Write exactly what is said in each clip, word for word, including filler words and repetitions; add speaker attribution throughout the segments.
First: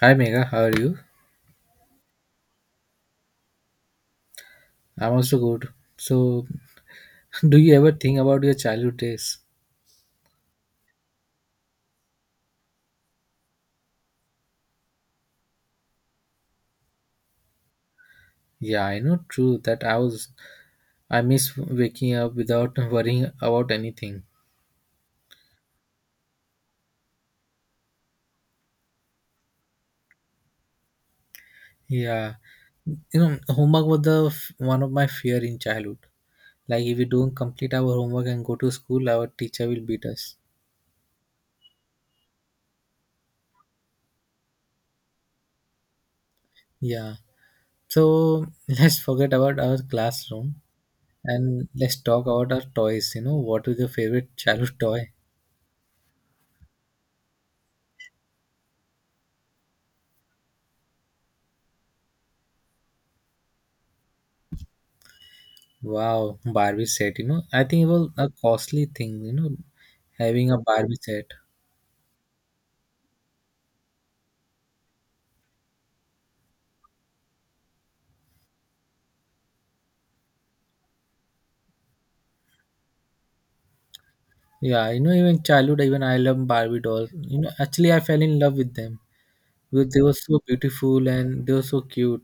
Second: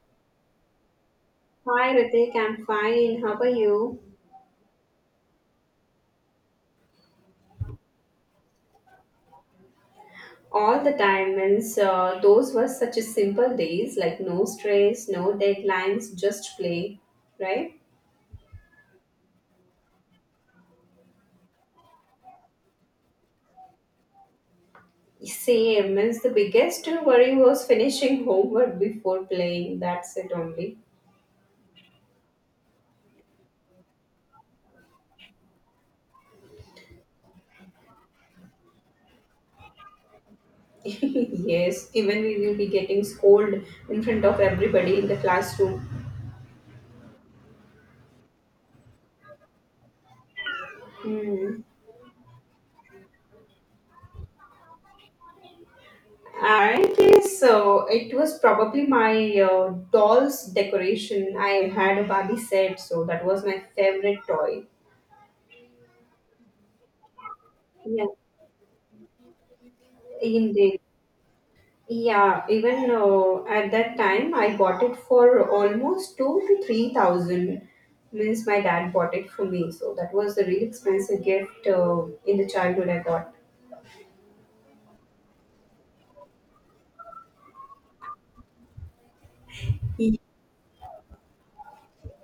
Speaker 1: Hi Mega, how are you?
Speaker 2: Hi Ritik, I'm fine. How are you?
Speaker 1: I'm also good. So, do you ever think about your childhood days?
Speaker 2: All the time, means uh, those were such a simple days, like no stress, no deadlines, just play, right?
Speaker 1: Yeah, I know, true that I was I miss waking up without worrying about anything.
Speaker 2: Same, means the biggest worry was finishing homework before playing. That's it only.
Speaker 1: Yeah, you know, homework was the f- one of my fear in childhood. Like if we don't complete our homework and go to school, our teacher will beat us.
Speaker 2: Yes, even we will be getting scolded in front of everybody in the classroom.
Speaker 1: Yeah. So let's forget about our classroom
Speaker 2: Hmm.
Speaker 1: and let's talk about our toys. You know, what is your favorite childhood toy?
Speaker 2: Apparently, so it was probably my uh, doll's decoration. I had a Barbie set, so that was my favorite toy.
Speaker 1: Wow, Barbie set. You know, I think it
Speaker 2: Yeah,
Speaker 1: was a costly thing. You know, having a
Speaker 2: indeed.
Speaker 1: Barbie set.
Speaker 2: Yeah, even uh, at that time, I bought it for almost two to three thousand. Means my dad bought it for me, so that was a really expensive gift uh, in the childhood I got.
Speaker 1: Yeah, you know, even childhood, even I love Barbie dolls. You know, actually, I fell in love with them because they were so beautiful and they were so cute.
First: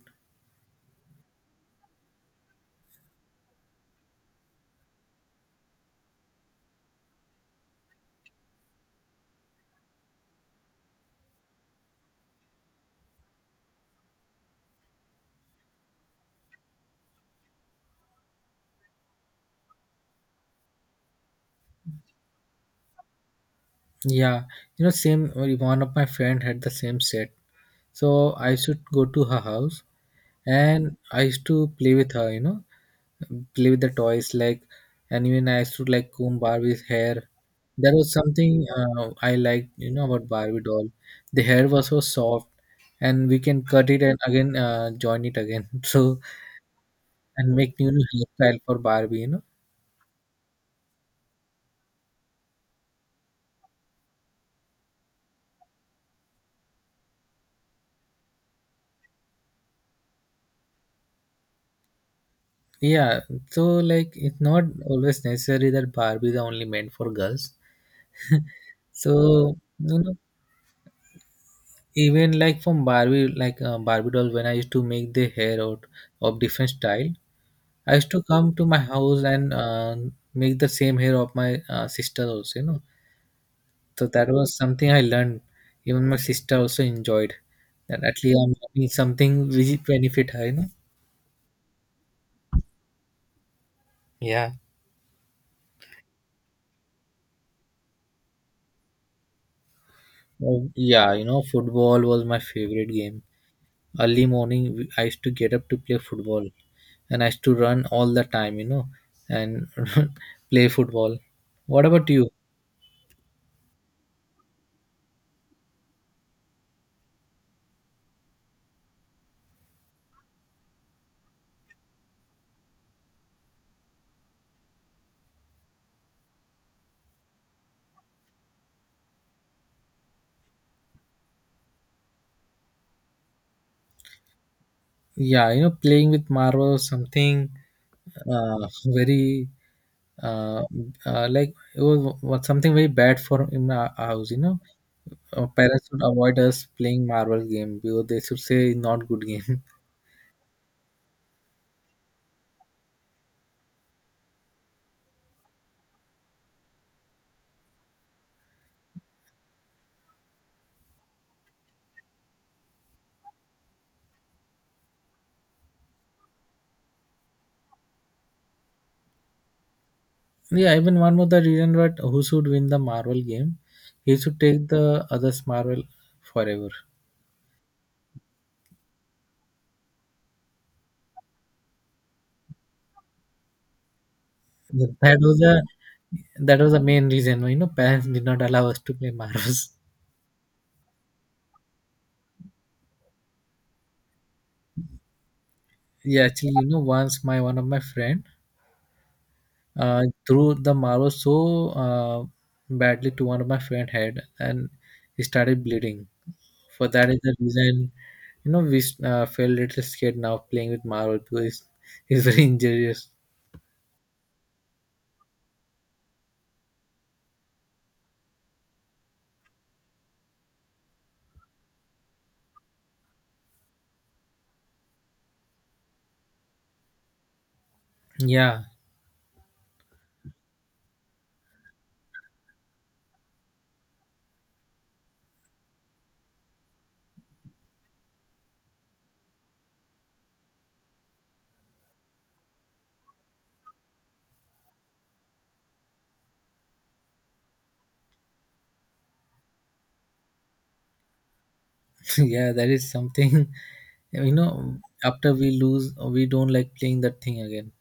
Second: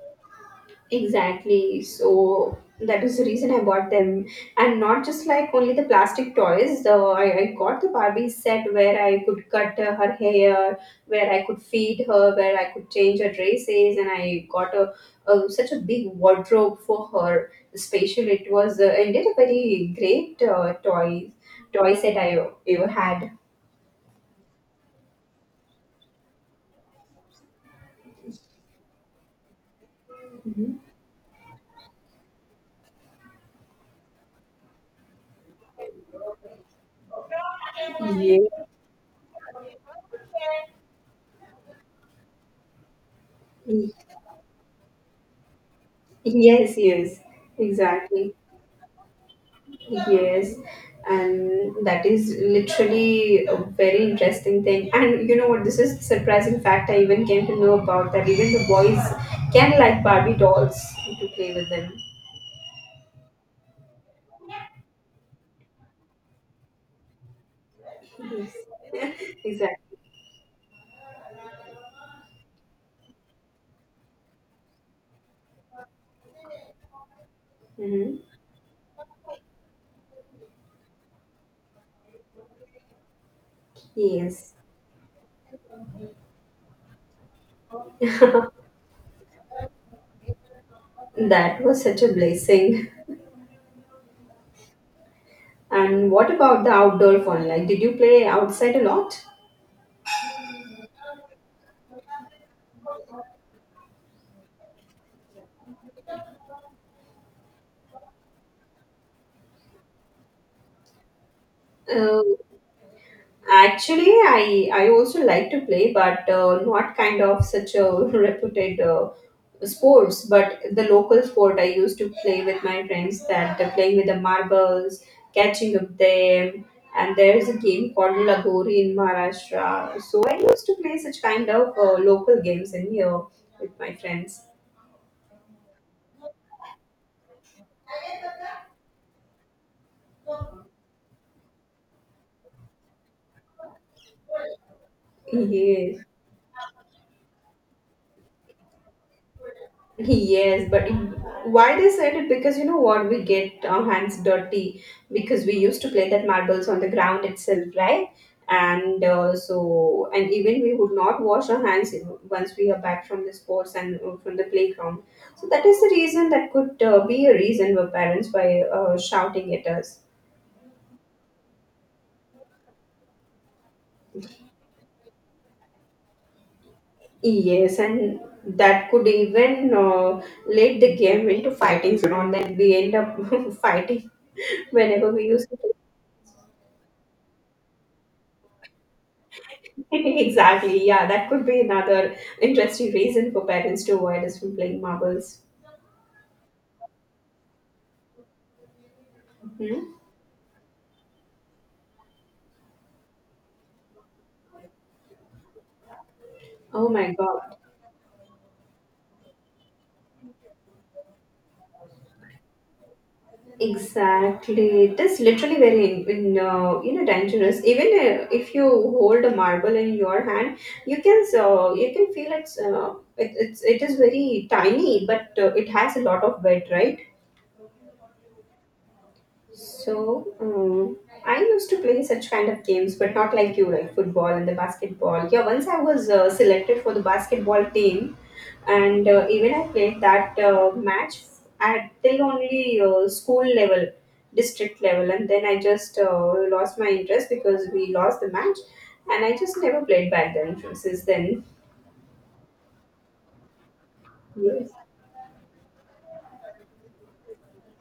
Speaker 2: Exactly. So that is the reason I bought them. And not just like only the plastic toys, though I, I got the Barbie set where I could cut uh, her hair, where I could feed her, where I could change her dresses, and I got a, a such a big wardrobe for her. Especially, it was uh, indeed a very great uh, toy toy set I ever had.
Speaker 1: Yeah, you know, same one of my friend had the same set, so I should go to her house
Speaker 2: Mhm.
Speaker 1: and I used to play with her. You know, play with the toys like, and even I used to like comb Barbie's hair. That was something
Speaker 2: Yeah.
Speaker 1: uh, I liked, you know, about Barbie doll. The hair was so soft, and we can cut it and again uh, join it again. So
Speaker 2: Yes, yes,
Speaker 1: and make new new
Speaker 2: exactly.
Speaker 1: hairstyle for Barbie, you know.
Speaker 2: Yes, and that is literally a very interesting thing. And you know what? This is surprising fact. I even came to know about that. Even the boys can like Barbie dolls to play with them.
Speaker 1: Yeah, so like it's not always necessary that Barbie is only meant for girls.
Speaker 2: Yes,
Speaker 1: So
Speaker 2: exactly.
Speaker 1: you know, even like from Barbie, like uh, Barbie doll, when I used to make the hair out of different style, I used
Speaker 2: Hmm.
Speaker 1: to come to my house and uh, make the same hair of my uh, sister also, you know. So that was
Speaker 2: Yes,
Speaker 1: something I learned. Even my sister also enjoyed that. At least I'm doing something which benefit her, you know.
Speaker 2: that was such a blessing.
Speaker 1: Yeah.
Speaker 2: And what about the outdoor fun? Like, did you play outside a lot?
Speaker 1: Oh, yeah, you know, football was my favorite game. Early morning, we- I used to get up to play football, and I used to run all the time, you know, and play football. What about you?
Speaker 2: Oh. Actually, I I also like to play, but uh, not kind of such a reputed uh, sports. But the local sport I used to play with my friends that uh, playing with the marbles, catching up them, and there is a game called Lagori in Maharashtra. So I used to play such kind of uh, local games in here with my friends.
Speaker 1: Yeah, you know, playing with marbles, something uh, very uh, uh, like it was, was something very bad for in our house, you know. Our parents would
Speaker 2: Yes.
Speaker 1: avoid us playing marble game because they should say not good game.
Speaker 2: Yes, but it, why they said it? Because you know what? We get our hands dirty because we used to play that marbles on the ground itself, right? And uh, so, and even we would not wash our hands you know, once we are back from the sports and uh, from the playground. So that is the reason that could uh, be a reason for parents by uh, shouting at us.
Speaker 1: Yeah, even one more the reason, but who should win the marble game, he should take the others marble forever.
Speaker 2: Yes, and that could even uh, lead the game into fightings and all that. We end up fighting whenever
Speaker 1: that
Speaker 2: we
Speaker 1: was
Speaker 2: used
Speaker 1: the
Speaker 2: to.
Speaker 1: that was the main reason why, you know, parents did not allow us to play marbles.
Speaker 2: Exactly. Yeah, that could be another interesting reason for parents to avoid us from playing marbles.
Speaker 1: Yeah, actually, you know, once my one of my friend
Speaker 2: Mhm.
Speaker 1: uh, threw the marble so uh, badly to one of my friend head, and he started bleeding. For
Speaker 2: Oh
Speaker 1: that
Speaker 2: my
Speaker 1: is the
Speaker 2: God.
Speaker 1: reason, you know, we uh, feel a little scared now playing with marvel because it's, it's very injurious.
Speaker 2: Exactly. It is literally very in, in, uh, you know dangerous. Even uh, if you hold a marble in your hand, you can so you can feel it's uh, it, it's it is very tiny, but uh, it has a lot of weight, right?
Speaker 1: Yeah.
Speaker 2: So, um, I used to play such kind of games, but not like you, like football and the basketball. Yeah, once I was uh, selected for the basketball team, and uh, even I played that uh, match at till only uh, school level, district level, and then I just uh, lost my interest because we lost the match, and I just never played back then since then.
Speaker 1: Yeah, that is something, you know,
Speaker 2: Yes.
Speaker 1: after we lose we don't like playing that thing again.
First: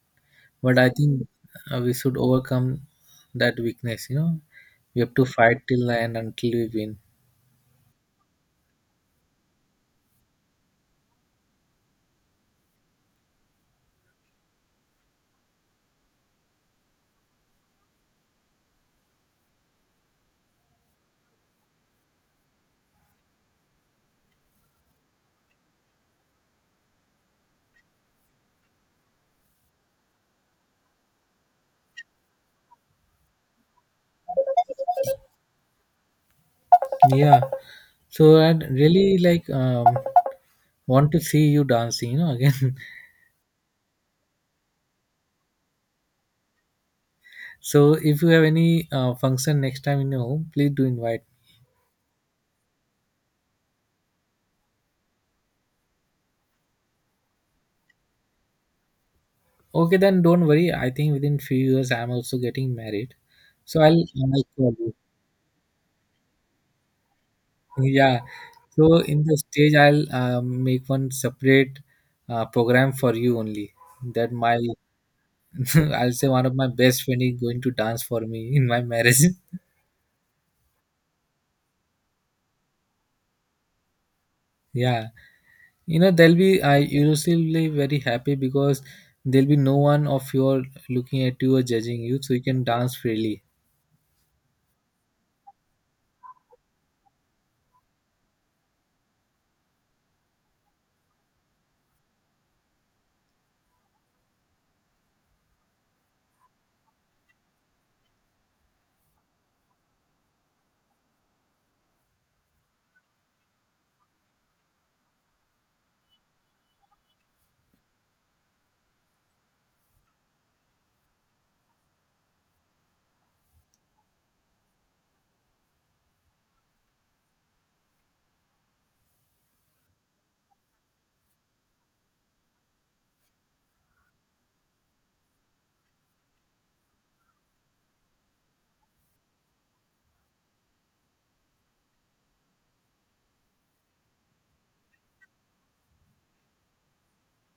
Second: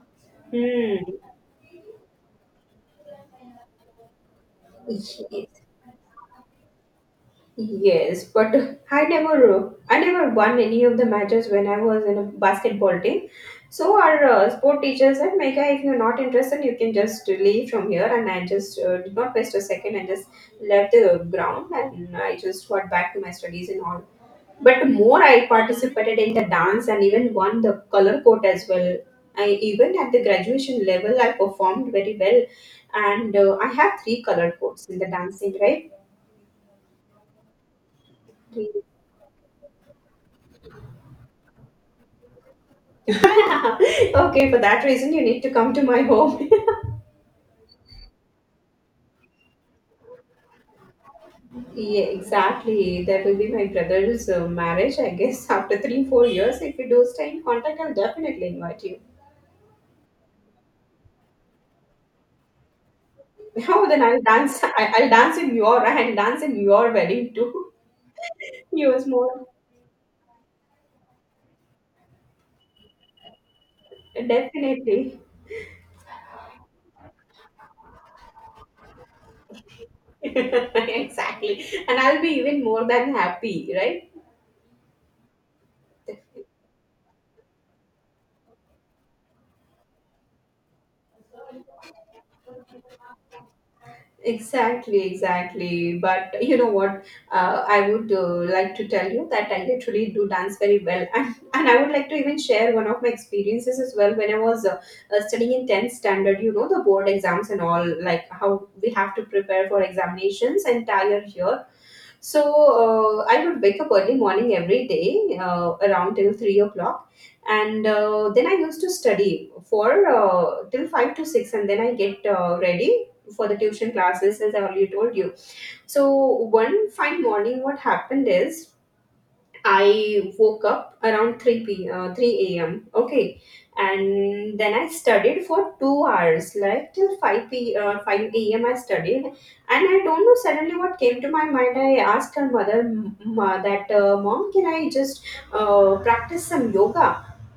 Speaker 1: But I think
Speaker 2: Hmm.
Speaker 1: uh, we should overcome that weakness, you know. We have to
Speaker 2: Yes.
Speaker 1: fight till the end until we win.
Speaker 2: Yes, but I never I never won any of the matches when I was in a basketball team. So our uh, sport teacher said, "Mega, if you're not interested, you can just leave from here." And I just uh, did not waste a second and just left the ground and I just got back to my studies and all. But more I participated in the dance and even won the color coat as well. I even at the graduation level I performed very well, and uh, I have three color coats in the dancing, right?
Speaker 1: Yeah, so I really like um want to see you dancing, you know, again.
Speaker 2: Okay, for that reason, you need to come to my home.
Speaker 1: So if you have any uh, function next time in your home, please do invite.
Speaker 2: Yeah, exactly. That will be my brother's uh, marriage, I guess. After three, four years, if we do stay in contact, I'll definitely invite you.
Speaker 1: Okay, then don't worry. I think within few years I'm also getting married, so
Speaker 2: Oh, then
Speaker 1: I'll,
Speaker 2: I'll
Speaker 1: I'll
Speaker 2: dance.
Speaker 1: call
Speaker 2: I,
Speaker 1: you.
Speaker 2: I'll dance in your. I'll dance in your wedding too.
Speaker 1: Yeah. So
Speaker 2: Yours
Speaker 1: in the
Speaker 2: more
Speaker 1: stage, I'll uh, make one separate uh, program for you only. That my
Speaker 2: definitely.
Speaker 1: I'll say one of my best friend is going to dance for me in my marriage.
Speaker 2: Exactly, and I'll be even more than happy, right?
Speaker 1: Yeah, you know, they'll be I usually very happy because there'll be no one of your looking at you or judging you, so you can dance freely.
Speaker 2: Exactly, exactly. But you know what? Uh, I would uh, like to tell you that I literally do dance very well, and and I would like to even share one of my experiences as well when I was uh, uh, studying in tenth standard. You know the board exams and all, like how we have to prepare for examinations entire year. So uh, I would wake up early morning every day uh, around till three o'clock, and uh, then I used to study for uh, till five to six, and then I get uh, ready for the tuition classes as I already told you. So one fine morning, what happened is I woke up around three p uh, three a m. Okay, and then I studied for two hours, like till five p uh, five a m I studied, and I don't know suddenly what came to my mind. I asked her mother m- ma, that uh, mom, can I just uh, practice some yoga?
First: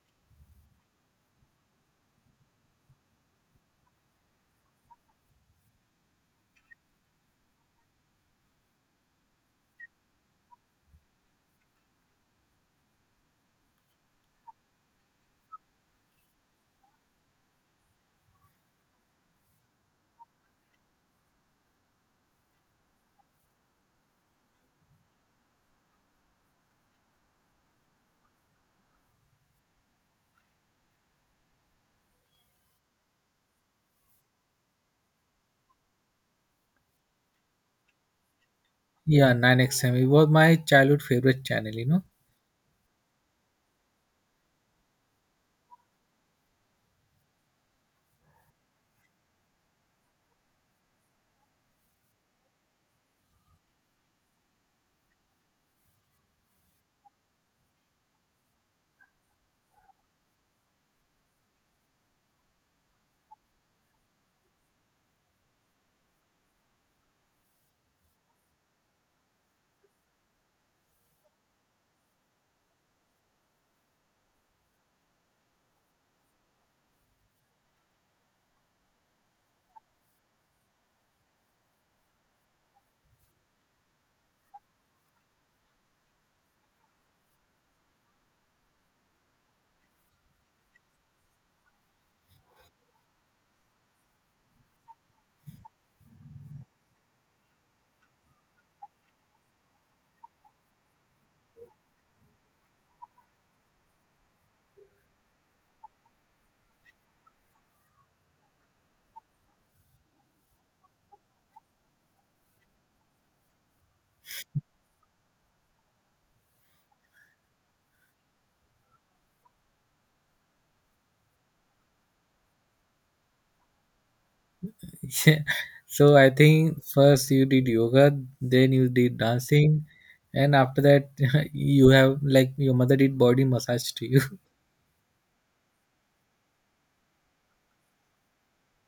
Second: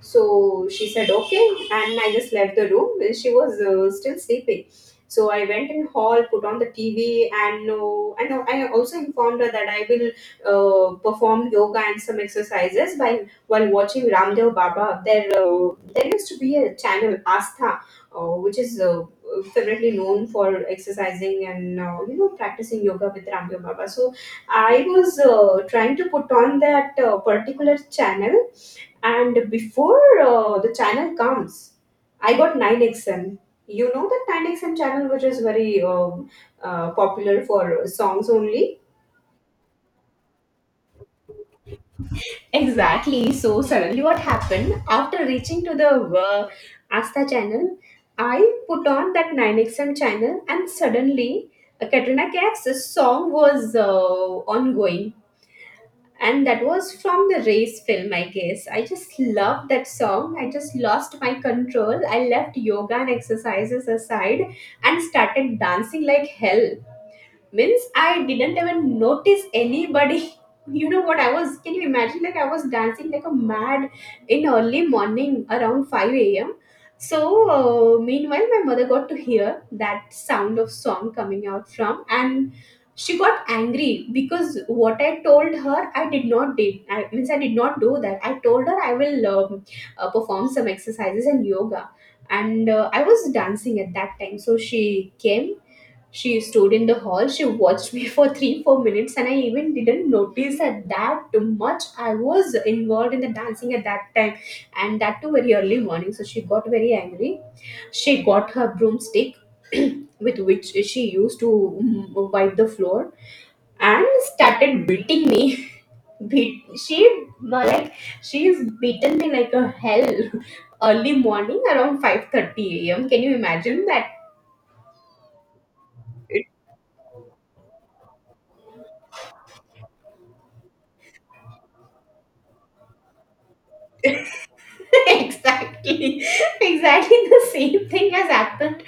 Speaker 2: So she said okay, and I just left the room. She was uh, still sleeping. So I went in hall, put on the T V, and uh, and I also informed her that I will uh, performed yoga and some exercises while while watching Ramdev Baba. There uh, there used to be a channel Astha, uh, which is uh, favorably known for exercising and uh, you know practicing yoga with Ramdev Baba. So I was uh, trying to put on that uh, particular channel, and before uh, the channel comes, I got nine X M. You know that nine X M channel, which is very um, uh, popular for songs only.
Speaker 1: Yeah, nine X M. It was my childhood favorite channel, you know.
Speaker 2: Exactly. So suddenly, what happened after reaching to the uh, Asta channel? I put on that nine X M channel, and suddenly, uh, Katrina Kaif's song was uh, ongoing, and that was from the race film, I guess. I just loved that song. I just lost my control. I left yoga and exercises aside and started dancing like hell. Means I didn't even notice anybody. You know what I was, can you imagine, like I was dancing like a mad in early morning around five a.m. So uh, meanwhile my mother got to hear that sound of song coming out from, and she got angry because what I told her, I did not, did I? Means I did not do that. I told her I will um, uh, perform some exercises and yoga, and uh, I was dancing at that time. So she came. She stood in the hall. She watched me for three, four minutes, and I even didn't notice that that much I was involved in the dancing at that time, and that too very early morning. So she got very angry. She got her broomstick, with which she used to mm, wipe the floor, and started beating me. Beat she uh, like she's beaten me like a hell. Early morning around five thirty a m. Can you imagine that?
Speaker 1: Yeah. So I think first you did yoga, then you did dancing, and after that you have like your mother did body massage to you.
Speaker 2: Exactly, exactly, the same thing has happened.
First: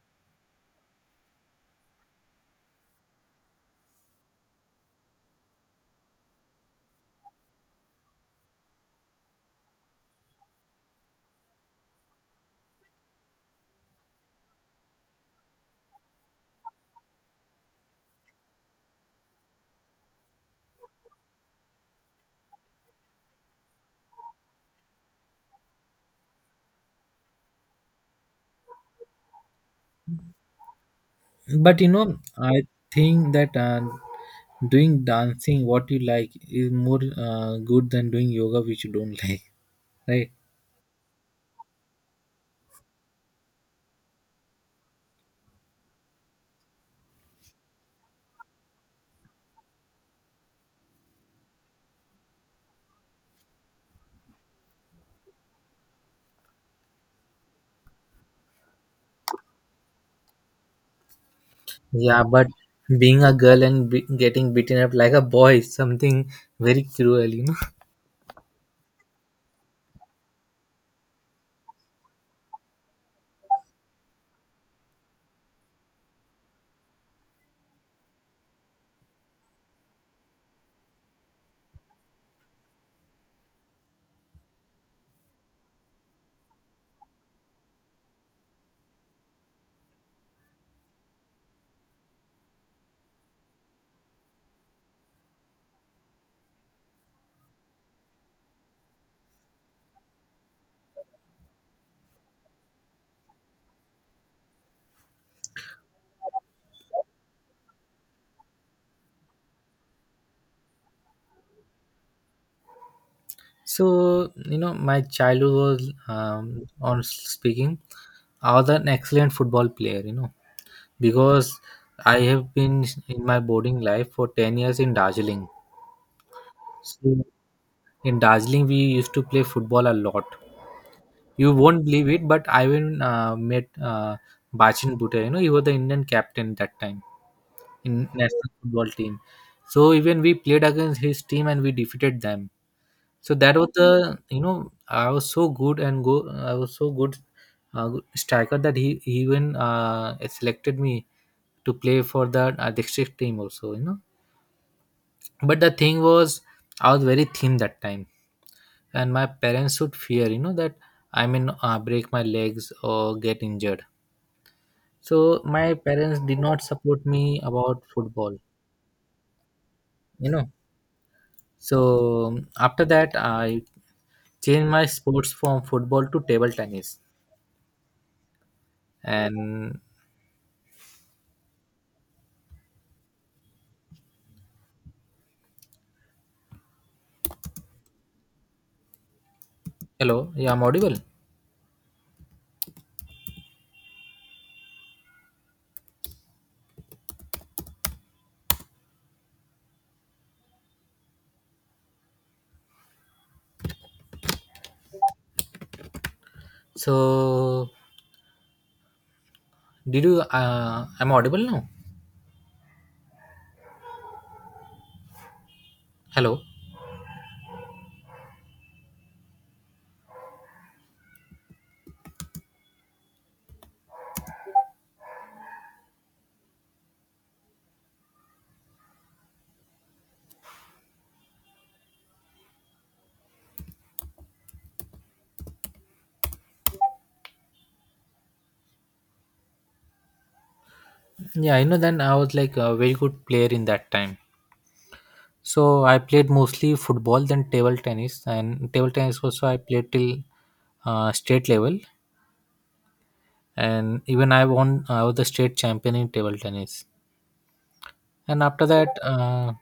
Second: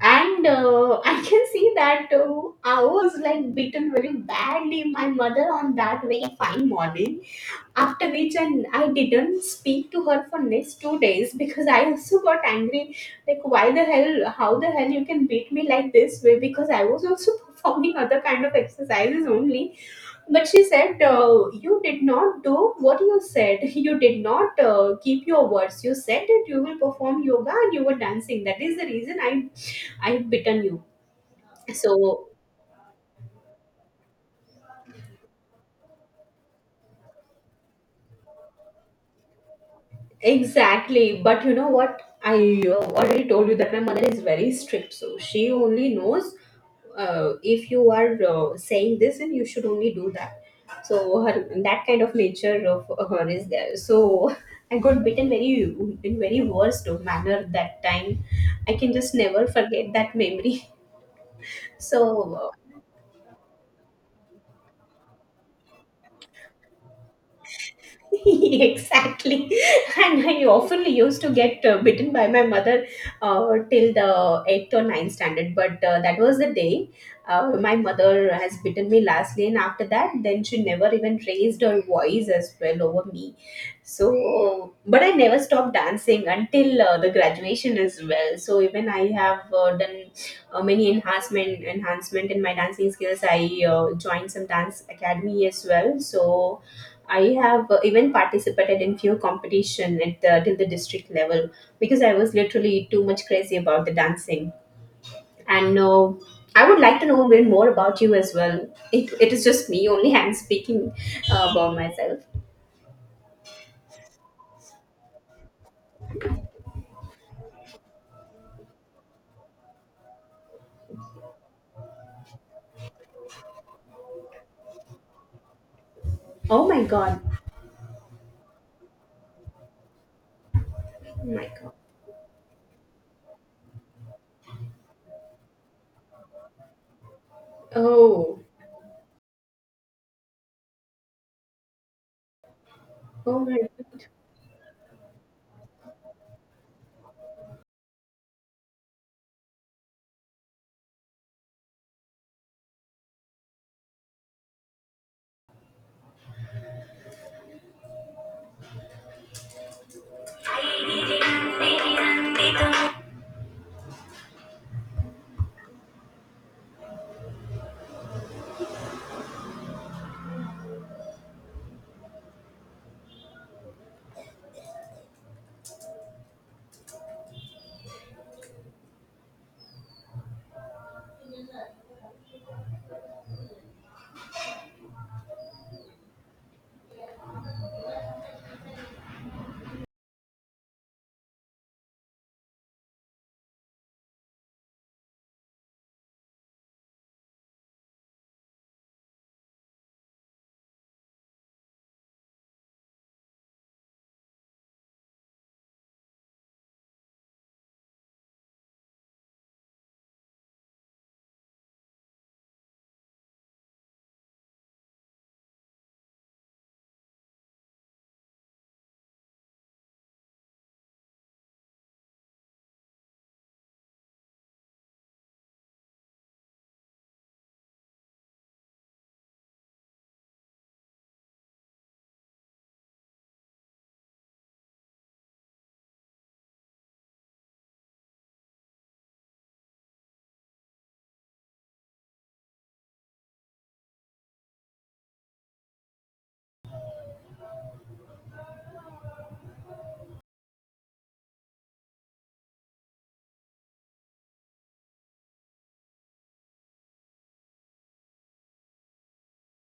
Speaker 2: And uh, I can see that uh, I was like beaten very badly my mother on that very fine morning, after which, and I didn't speak to her for next two days because I also got angry, like why the hell, how the hell you can beat me like this way, because I was also performing other kind of exercises only. But she said, uh, "You did not do what you said. You did not uh, keep your words. You said that you will perform yoga and you were dancing. That is the reason I, I bitten you."
Speaker 1: But you know,
Speaker 2: So,
Speaker 1: I think that uh, doing dancing what you like is more uh, good than doing yoga which you don't like, right?
Speaker 2: exactly, but you know what? I uh, already told you that my mother is very strict, so she only knows uh, if you are uh, saying this and you should only do that. So her that kind of nature of her is there. So I got bitten very in very worst manner that time. I can just never forget that memory.
Speaker 1: Yeah, but
Speaker 2: So uh,
Speaker 1: being a girl and be- getting beaten up like a boy is something very cruel, you know.
Speaker 2: exactly, and I often used to get uh, bitten by my mother uh, till the eighth or ninth standard, but uh, that was the day uh, my mother has bitten me lastly, and after that then she never even raised her voice as well over me. So but I never stopped dancing until uh, the graduation as well, so even I have uh, done uh, many enhancement enhancement in my dancing skills. I uh, joined some dance academy as well. So I have uh, even participated in few competition at the, till the district level because I was literally too much crazy about the dancing. And uh, I would like to know a bit more about you as well. It, it is just me only. I'm speaking uh, about myself.
Speaker 1: So you know, my childhood was um, on speaking. I was an excellent football player, you know, because I have been in my boarding life for ten years in Darjeeling.
Speaker 2: Oh my god!
Speaker 1: So in Darjeeling, we used to play football a lot.
Speaker 2: Oh my
Speaker 1: You
Speaker 2: god!
Speaker 1: won't believe it, but I even uh, met uh, Bachin Bhutto. You know, he was the Indian captain that time in
Speaker 2: Oh
Speaker 1: national football team. So even we played against his team and we defeated them. So
Speaker 2: oh
Speaker 1: that
Speaker 2: my
Speaker 1: was the,
Speaker 2: god!
Speaker 1: you know, i was so good and go I was so good, uh, good striker that he he even uh, selected me to play for the uh, district team also, you know. But the thing was I was very thin that time, and my parents would fear, you know, that I may n- uh, break my legs or get injured. So my parents did not support me about football, you know. So um, after that I changed my sports from football to table tennis, and Hello, yeah, I'm audible. So, did you? Uh, I'm audible now. Hello. Yeah, you know, then I was like a very good player in that time. So I played mostly football, then table tennis, and table tennis also I played till uh, state level, and even I won. I was the state champion in table tennis. And after that, uh,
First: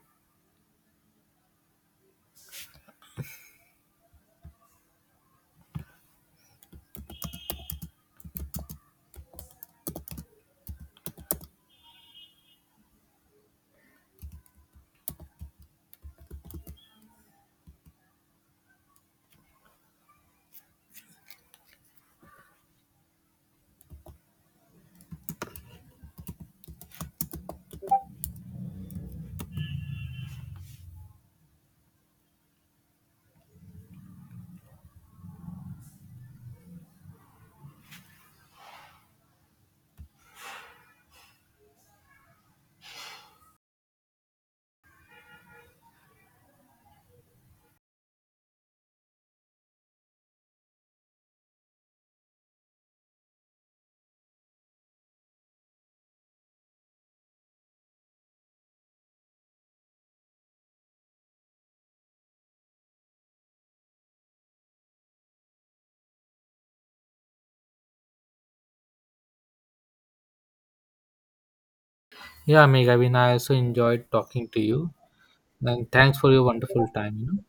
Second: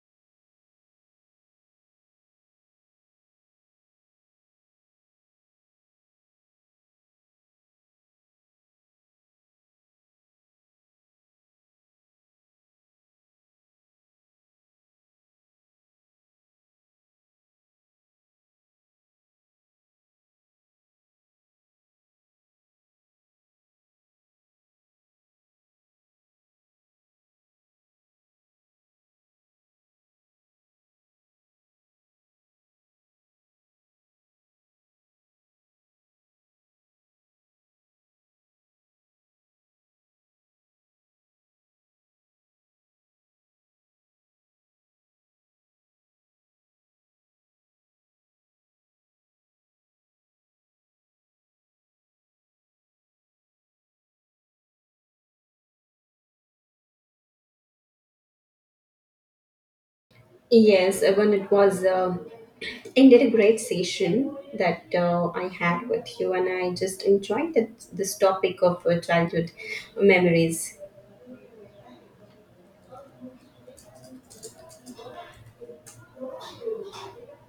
Speaker 2: Yes, uh, when it was. Uh, ended a great session that uh, I had with you, and I just enjoyed that, this topic of uh, childhood memories.
Speaker 1: yeah, Meg, I mean, I also enjoyed talking to you, and thanks for your wonderful time. You know.